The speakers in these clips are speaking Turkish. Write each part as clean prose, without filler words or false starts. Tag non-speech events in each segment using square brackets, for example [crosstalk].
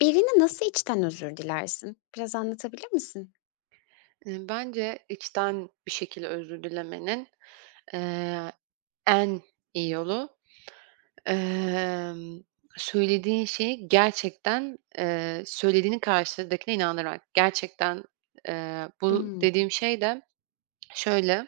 Birine nasıl içten özür dilersin? Biraz anlatabilir misin? Bence içten bir şekilde özür dilemenin, eee, en iyi yolu, emm, söylediğin şeyi gerçekten, söylediğini karşıdakine inandırarak. Gerçekten, bu Imm. dediğim şey de şöyle,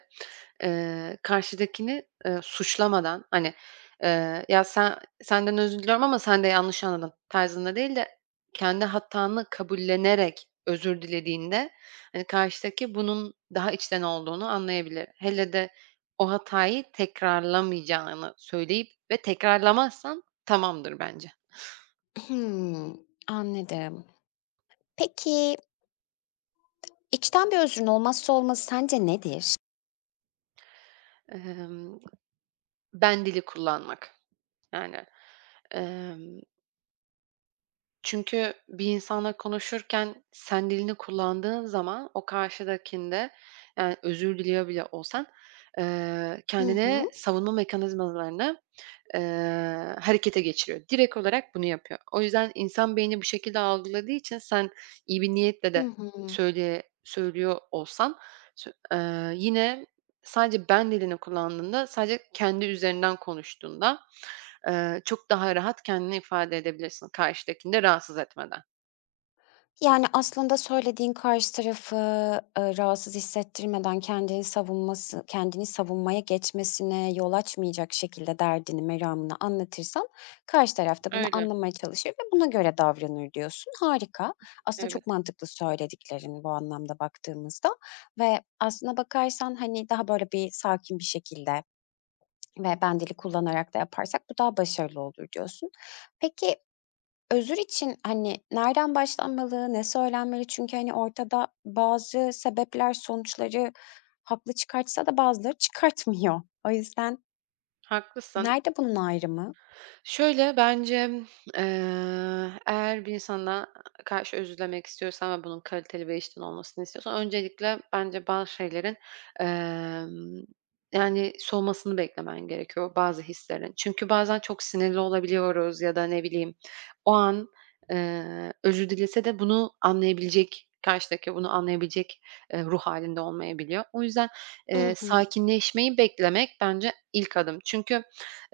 karşıdakini, suçlamadan, hani, "Ya, senden özür diliyorum ama sen de yanlış anladın." tarzında değil de kendi hatanı kabullenerek özür dilediğinde, hani, karşıdaki bunun daha içten olduğunu anlayabilir. Hele de o hatayı tekrarlamayacağını söyleyip ve tekrarlamazsan tamamdır bence. Hımm. Anladım. Peki, içten bir özrün olmazsa olmazı sence nedir? Emm, Ben dili kullanmak. Yani, emm çünkü bir insanla konuşurken sen dilini kullandığın zaman o karşıdakinde, yani, özür diliyor bile olsan, Hı kendine hı. savunma mekanizmalarını, harekete geçiriyor. Direkt olarak bunu yapıyor. O yüzden insan beyni bu şekilde algıladığı için sen iyi bir niyetle Hı de hı. söylüyor olsan sö yine sadece ben dilini kullandığında, sadece kendi üzerinden konuştuğunda çok daha rahat kendini ifade edebilirsin karşıdakini de rahatsız etmeden. Yani, aslında söylediğin karşı tarafı, rahatsız hissettirmeden kendini savunması kendini savunmaya geçmesine yol açmayacak şekilde derdini, meramını anlatırsan karşı taraf da bunu Öyle, anlamaya çalışır ve buna göre davranır diyorsun. Harika. Aslında evet. çok mantıklı söylediklerin bu anlamda baktığımızda ve aslına bakarsan, hani, daha böyle bir sakin bir şekilde ve ben dili kullanarak da yaparsak bu daha başarılı olur diyorsun. Peki, özür için, hani, nereden başlanmalı, ne söylenmeli? Çünkü, hani, ortada bazı sebepler sonuçları haklı çıkartsa da bazıları çıkartmıyor. O yüzden Haklısın. nerede bunun ayrımı? Şöyle, bence, eğer bir insana karşı özür dilemek istiyorsan ve bunun kaliteli ve içten olmasını istiyorsan öncelikle bence bazı şeylerin, emm, yani, soğumasını beklemen gerekiyor bazı hislerin. Çünkü bazen çok sinirli olabiliyoruz ya da ne bileyim o an, özür dilese de bunu anlayabilecek, karşıdaki bunu anlayabilecek, ruh halinde olmayabiliyor. O yüzden, I hı. sakinleşmeyi beklemek bence ilk adım. Çünkü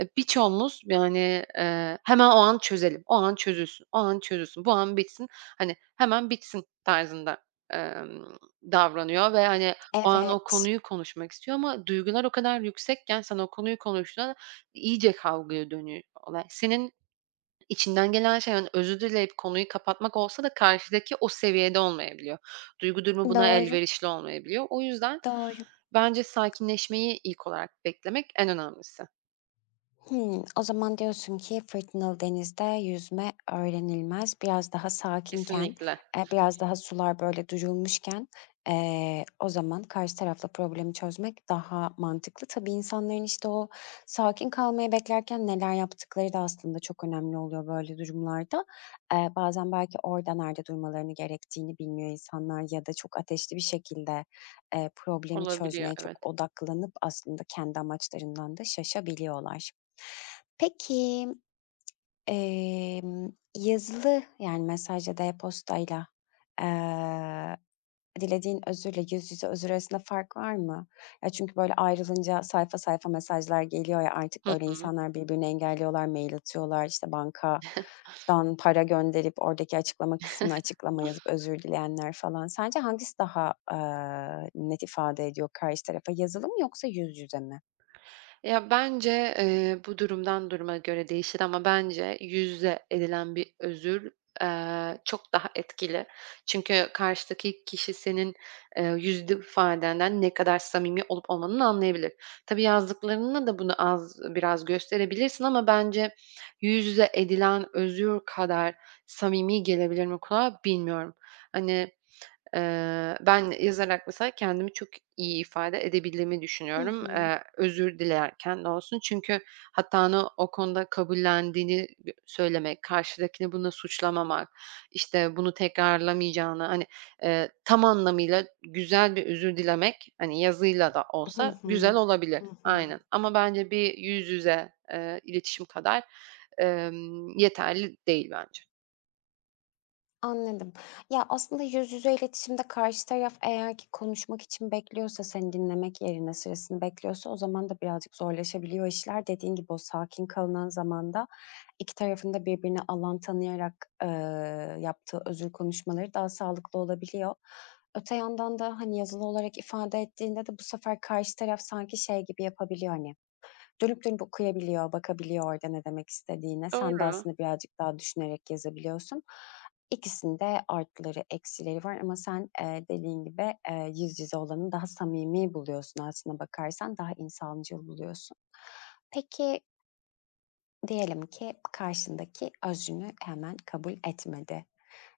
birçoğumuz yani, hemen o an çözelim, o an çözülsün, o an çözülsün, bu an bitsin, hani, hemen bitsin tarzında, emm, davranıyor ve, hani, o an o Evet. konuyu konuşmak istiyor ama duygular o kadar yüksekken sen o konuyu konuştuğunda iyice kavgaya dönüyor olay. Senin içinden gelen şey, hani, özür dileyip konuyu kapatmak olsa da karşıdaki o seviyede olmayabiliyor. Duygu durumu buna Doğru, elverişli olmayabiliyor. O yüzden doğru. bence sakinleşmeyi ilk olarak beklemek en önemlisi. Hımm. O zaman diyorsun ki fırtınalı denizde yüzme öğrenilmez. Biraz daha sakinken, Kesinlikle. Biraz daha sular böyle durulmuşken, o zaman karşı tarafla problemi çözmek daha mantıklı. Tabii insanların, işte, o sakin kalmayı beklerken neler yaptıkları da aslında çok önemli oluyor böyle durumlarda. Bazen belki orada nerede durmalarını gerektiğini bilmiyor insanlar ya da çok ateşli bir şekilde, problemi Olabiliyor, çözmeye çok evet. odaklanıp aslında kendi amaçlarından da şaşabiliyorlar. Peki, yazılı, yani, mesaj ya da e-postayla, eee, dilediğin özürle yüz yüze özür arasında fark var mı? Ya, çünkü, böyle, ayrılınca sayfa sayfa mesajlar geliyor ya artık, Hı böyle, hı. insanlar birbirini engelliyorlar, mail atıyorlar, işte, [laughs] bankadan para gönderip oradaki açıklama kısmına açıklama yazıp özür dileyenler falan. Sence hangisi daha, net ifade ediyor karşı tarafa? Yazılı mı yoksa yüz yüze mi? Ya, bence, bu durumdan duruma göre değişir ama bence yüzle edilen bir özür, çok daha etkili. Çünkü karşıdaki kişi senin, yüzlü ifadenden ne kadar samimi olup olmadığını anlayabilir. Tabii yazdıklarınla da bunu az biraz gösterebilirsin ama bence yüz yüze edilen özür kadar samimi gelebilir mi kulağa bilmiyorum. Hani. Ben yazarak mesela kendimi çok iyi ifade edebildiğimi Hı düşünüyorum, hı. Özür dilerken de olsun. Çünkü hatanı o konuda kabullendiğini söylemek, karşıdakini bununla suçlamamak, işte, bunu tekrarlamayacağını, hani, tam anlamıyla güzel bir özür dilemek, hani, yazıyla da Hı olsa hı. güzel olabilir. Hı hı. Aynen ama bence bir yüz yüze, iletişim kadar, yeterli değil bence. Anladım. Ya, aslında yüz yüze iletişimde karşı taraf eğer ki konuşmak için bekliyorsa, seni dinlemek yerine sırasını bekliyorsa o zaman da birazcık zorlaşabiliyor işler. Dediğin gibi o sakin kalınan zamanda 2 tarafın da birbirini alan tanıyarak, eee, yaptığı özür konuşmaları daha sağlıklı olabiliyor. Öte yandan da, hani, yazılı olarak ifade ettiğinde de bu sefer karşı taraf sanki şey gibi yapabiliyor, hani, dönüp dönüp okuyabiliyor, bakabiliyor orada ne demek istediğine. Sen de Doğru, aslında birazcık daha düşünerek yazabiliyorsun. İkisinin de artıları, eksileri var ama sen, dediğin gibi, yüz yüze olanı daha samimi buluyorsun aslına bakarsan, daha insancıl buluyorsun. Peki, diyelim ki karşındaki özrünü hemen kabul etmedi.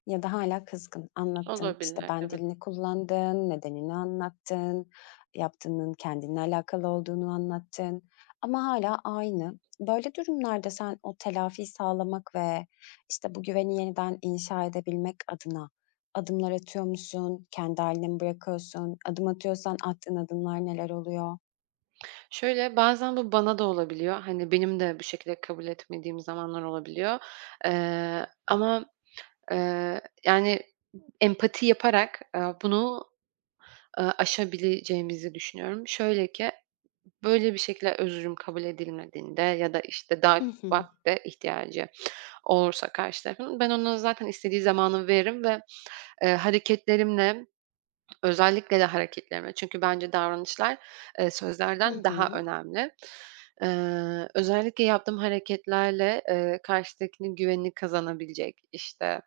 Ya da hala kızgın. Anlattın, işte, olabilir. ben Evet. dilini kullandın, nedenini anlattın, yaptığının kendinle alakalı olduğunu anlattın ama hala aynı. Böyle durumlarda sen o telafi sağlamak ve, işte, bu güveni yeniden inşa edebilmek adına adımlar atıyor musun? Kendi hâline mi bırakıyorsun? Adım atıyorsan attığın adımlar neler oluyor? Şöyle, bazen bu bana da olabiliyor. Hani, benim de bu şekilde kabul etmediğim zamanlar olabiliyor. Ama, yani, empati yaparak, bunu, aşabileceğimizi düşünüyorum. Şöyle ki, böyle bir şekilde özrüm kabul edilmediğinde ya da, işte, daha Hı hı. vakte ihtiyacı olursa karşı tarafın, ben ona zaten istediği zamanı veririm ve, hareketlerimle. Özellikle de hareketlerime. Çünkü bence davranışlar, Hı sözlerden daha hı. önemli. Özellikle yaptığım hareketlerle, karşıdakinin güvenini kazanabilecek, işte,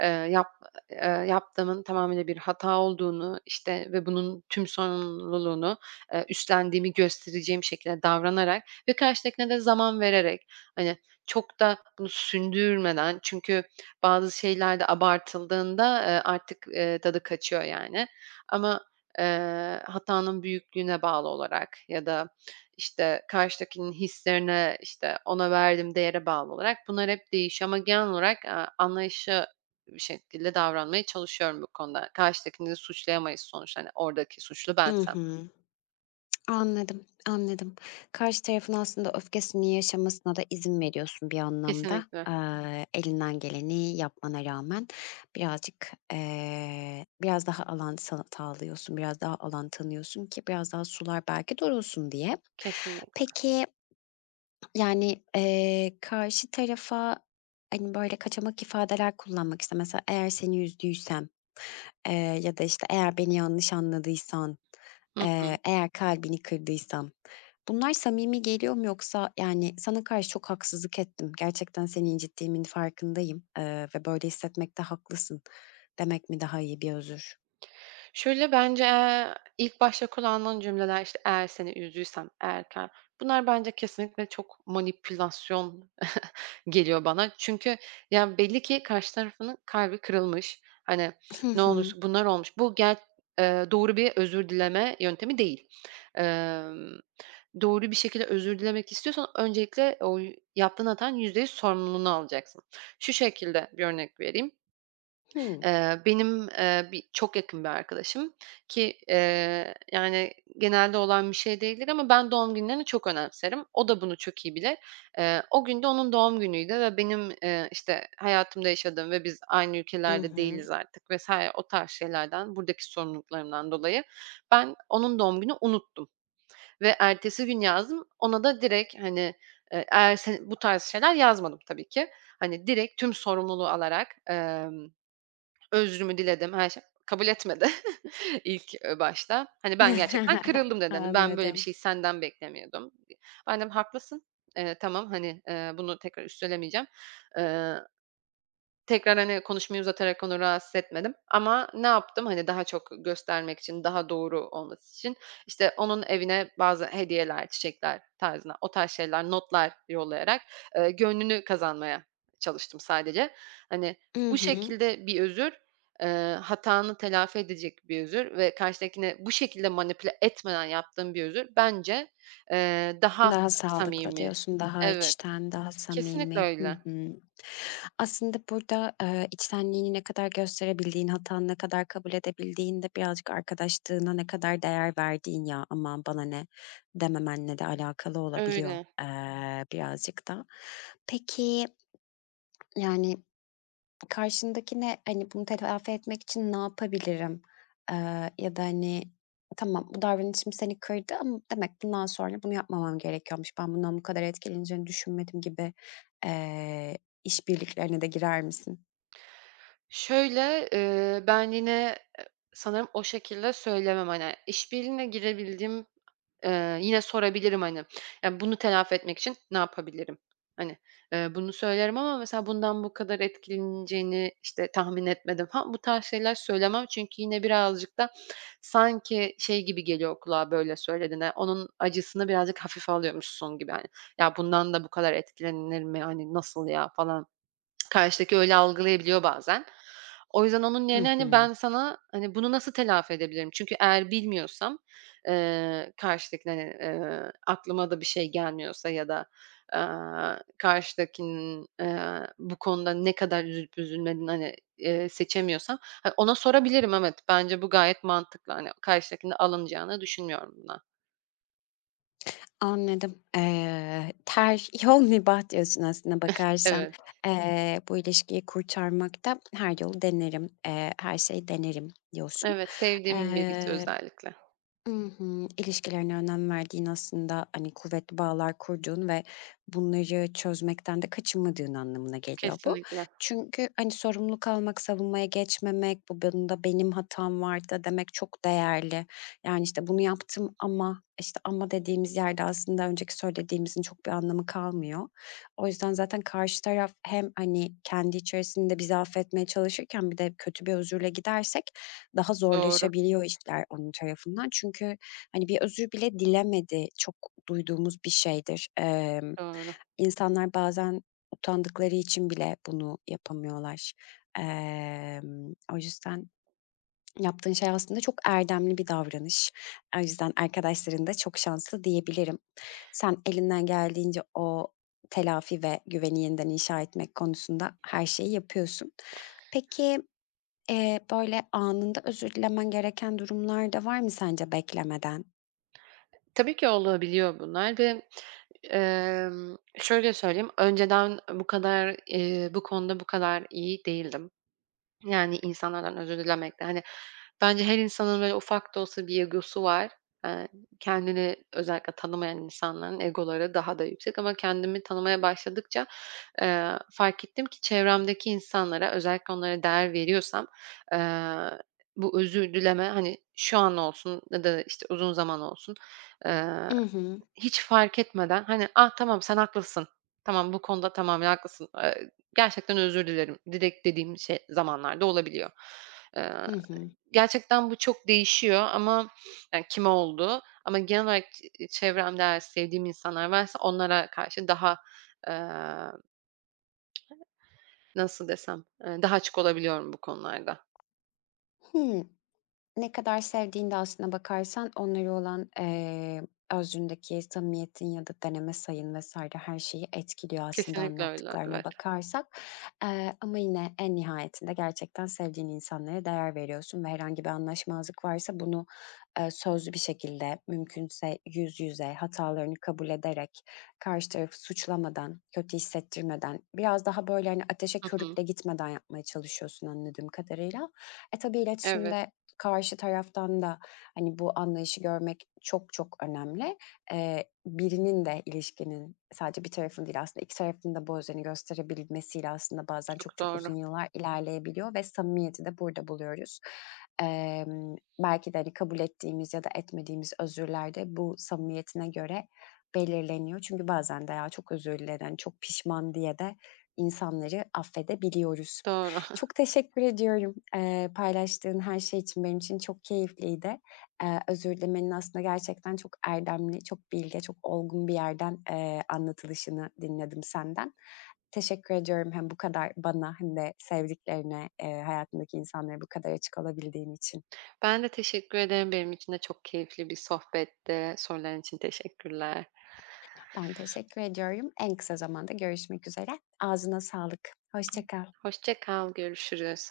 Eee, yap eee, yaptığımın tamamıyla bir hata olduğunu, işte, ve bunun tüm sorumluluğunu, üstlendiğimi göstereceğim şekilde davranarak ve karşıdakine de zaman vererek, hani, çok da bunu sündürmeden çünkü bazı şeyler de abartıldığında, artık, tadı kaçıyor yani. Ama, hatanın büyüklüğüne bağlı olarak ya da, işte, karşıdakinin hislerine, işte, ona verdiğim değere bağlı olarak bunlar hep değişiyor ama genel olarak, anlayışa bir şekilde davranmaya çalışıyorum bu konuda. Karşıdakini de suçlayamayız sonuçta. Hani, oradaki suçlu I bensem. hı. Anladım, anladım. Karşı tarafın aslında öfkesini yaşamasına da izin veriyorsun bir anlamda. Kesinlikle, Elinden geleni yapmana rağmen birazcık, biraz daha alan sağlıyorsun, biraz daha alan tanıyorsun ki biraz daha sular belki durulsun diye. kesinlikle. Peki, yani, karşı tarafa, hani, böyle, kaçamak ifadeler kullanmak, işte, mesela, "Eğer seni üzdüysem", Eee, ya da, işte, eğer beni yanlış anladıysan, Hı hı. eğer kalbini kırdıysam, bunlar samimi geliyor mu yoksa, yani, sana karşı çok haksızlık ettim, gerçekten seni incittiğimin farkındayım, ve böyle hissetmekte haklısın demek mi daha iyi bir özür? Şöyle bence, ilk başta kullanılan cümleler, işte, "Eğer seni üzdüysem eğer" bunlar bence kesinlikle çok manipülasyon geliyor bana. Çünkü ya belli ki karşı tarafının kalbi kırılmış. Hani, Hı ne hı. olursa bunlar olmuş. Bu gel Doğru bir özür dileme yöntemi değil. Emm, doğru bir şekilde özür dilemek istiyorsan öncelikle o yaptığın hatanın %100 sorumluluğunu alacaksın. Şu şekilde bir örnek vereyim. Hımm. Benim, bir çok yakın bir arkadaşım ki, yani, genelde olan bir şey değildir ama ben doğum günlerini çok önemserim. O da bunu çok iyi bilir. O gün de onun doğum günüydü ve benim, işte, hayatımda yaşadığım ve biz aynı I ülkelerde hı. değiliz artık vs. o tarz şeylerden, buradaki sorumluluklarımdan dolayı ben onun doğum günü unuttum ve ertesi gün yazdım. Ona da direkt, hani, eğer sen bu tarz şeyler yazmadım tabii ki. Hani, direkt tüm sorumluluğu alarak, özrümü diledim, her şey. Kabul etmedi [laughs] ilk, başta. Hani, ben gerçekten kırıldım [laughs] dedim. Hani, "Ben böyle bir Anladım. şey senden beklemiyordum." Annem, "Haklısın. Tamam, hani, bunu tekrar üstelemeyeceğim." Eee Tekrar, hani, konuşmayı uzatarak onu rahatsız etmedim ama ne yaptım? Hani, daha çok göstermek için, daha doğru olması için, işte, onun evine bazı hediyeler, çiçekler tarzına, o tarz şeyler, notlar yollayarak, gönlünü kazanmaya çalıştım sadece. Hani, I bu hı. şekilde bir özür, eee, hatanı telafi edecek bir özür ve karşıdakini bu şekilde manipüle etmeden yaptığım bir özür bence, daha Daha sağlıklı samimi. diyorsun, daha Evet, içten, daha kesinlikle samimi. Hı öyle. hı. Aslında burada, içtenliğini ne kadar gösterebildiğin, hatanı ne kadar kabul edebildiğin de birazcık arkadaşlığına ne kadar değer verdiğin ya, "Aman bana ne?" dememenle de alakalı olabiliyor, Öyle. Birazcık da. Peki, yani, karşındakine, hani, bunu telafi etmek için ne yapabilirim? Ya da, hani, tamam bu davranışım seni kırdı ama demek bundan sonra bunu yapmamam gerekiyormuş. Ben bundan bu kadar etkileneceğini düşünmedim gibi, eee, işbirliklerine de girer misin? Şöyle, ben yine, sanırım o şekilde söylemem, hani, işbirliğine girebildiğim, yine sorabilirim, hani. Yani, "Bunu telafi etmek için ne yapabilirim?" Hani, bunu söylerim ama mesela bundan bu kadar etkileneceğini, işte, tahmin etmedim falan, bu tarz şeyler söylemem. Çünkü yine birazcık da sanki şey gibi geliyor kulağa böyle söylediğinde, onun acısını birazcık hafife alıyormuşsun gibi, hani. "Ya, bundan da bu kadar etkilenir mi? Hani, nasıl ya?" falan. Karşıdaki öyle algılayabiliyor bazen. O yüzden onun Hı yerine, hani, hı. ben sana, hani, bunu nasıl telafi edebilirim? Çünkü eğer bilmiyorsam, karşıdakine, hani, aklıma da bir şey gelmiyorsa ya da, karşıdakinin, bu konuda ne kadar üzülüp üzülmediğini, hani, seçemiyorsam, hani, ona sorabilirim. Evet, bence bu gayet mantıklı. Hani, karşıdakinin alınacağını düşünmüyorum buna. Anladım. "Ter [laughs] yol mübah." diyorsun aslına bakarsan. Evet, Bu ilişkiyi kurtarmakta her yolu denerim, her şeyi denerim diyorsun. evet, sevdiğim birisi Eee. özellikle. I hı. İlişkilerine önem verdiğin aslında, hani, kuvvetli bağlar kurduğun ve bunları çözmekten de kaçınmadığın anlamına geliyor bu. Kesinlikle. Çünkü, hani, sorumluluk almak, savunmaya geçmemek, bu bunda benim hatam vardı demek çok değerli. Yani, işte, bunu yaptım ama, işte, ama dediğimiz yerde aslında önceki söylediğimizin çok bir anlamı kalmıyor. O yüzden zaten karşı taraf hem, hani, kendi içerisinde bizi affetmeye çalışırken bir de kötü bir özürle gidersek daha Doğru, zorlaşabiliyor işler onun tarafından. Çünkü, hani, bir özür bile dilemedi çok duyduğumuz bir şeydir. Doğru. İnsanlar bazen utandıkları için bile bunu yapamıyorlar. O yüzden yaptığın şey aslında çok erdemli bir davranış. O yüzden arkadaşların da çok şanslı diyebilirim. Sen elinden geldiğince o telafi ve güveni yeniden inşa etmek konusunda her şeyi yapıyorsun. Peki, böyle, anında özür dilemen gereken durumlar da var mı sence beklemeden? Tabii ki olabiliyor bunlar ve, şöyle söyleyeyim, önceden bu kadar, bu konuda bu kadar iyi değildim. Yani, insanlardan özür dilemekte, hani, bence her insanın böyle ufak da olsa bir egosu var. Eee, Kendini özellikle tanımayan insanların egoları daha da yüksek ama kendimi tanımaya başladıkça, fark ettim ki çevremdeki insanlara özellikle onlara değer veriyorsam, eee, bu özür dileme, hani, şu an olsun ya da, işte, uzun zaman olsun, I hı. hiç fark etmeden, hani, "Ah, tamam sen haklısın. Tamam, bu konuda tamamen haklısın. Gerçekten özür dilerim." direkt dediğim şey zamanlarda olabiliyor. Eee, Hı hı. Gerçekten bu çok değişiyor ama yani kime oldu ama genel olarak çevremde eğer sevdiğim insanlar varsa onlara karşı daha, eee, nasıl desem, daha açık olabiliyorum bu konularda. Hıı. Ne kadar sevdiğinde aslına bakarsan onlara olan, özründeki samimiyetin ya da deneme sayın vesaire her şeyi etkiliyor aslında Kesinlikle öyle, anlattıklarına evet. bakarsak. Ama yine en nihayetinde gerçekten sevdiğin insanlara değer veriyorsun ve herhangi bir anlaşmazlık varsa bunu, sözlü bir şekilde mümkünse yüz yüze hatalarını kabul ederek, karşı tarafı suçlamadan, kötü hissettirmeden, biraz daha böyle, hani, ateşe Hı hı. körükle gitmeden yapmaya çalışıyorsun anladığım kadarıyla. E, tabii Evet, iletişimde karşı taraftan da, hani, bu anlayışı görmek çok çok önemli. Birinin de ilişkinin sadece bir tarafın değil aslında 2 tarafın da bu özeni gösterebilmesiyle aslında bazen çok çok çok doğru. uzun yıllar ilerleyebiliyor ve samimiyeti de burada buluyoruz. Belki de, hani, kabul ettiğimiz ya da etmediğimiz özürler de bu samimiyetine göre belirleniyor. Çünkü bazen de "Ya, çok özür dilerim, hani, çok pişman." diye de insanları affedebiliyoruz. Doğru. Çok teşekkür ediyorum, paylaştığın her şey için. Benim için çok keyifliydi. Özür dilemenin aslında gerçekten çok erdemli, çok bilge, çok olgun bir yerden, anlatılışını dinledim senden. Teşekkür ediyorum hem bu kadar bana hem de sevdiklerine, hayatındaki insanlara bu kadar açık olabildiğin için. Ben de teşekkür ederim. Benim için de çok keyifli bir sohbetti. Soruların için teşekkürler. Ben teşekkür ediyorum. En kısa zamanda görüşmek üzere. Ağzına sağlık. Hoşça kal. Hoşça kal, görüşürüz.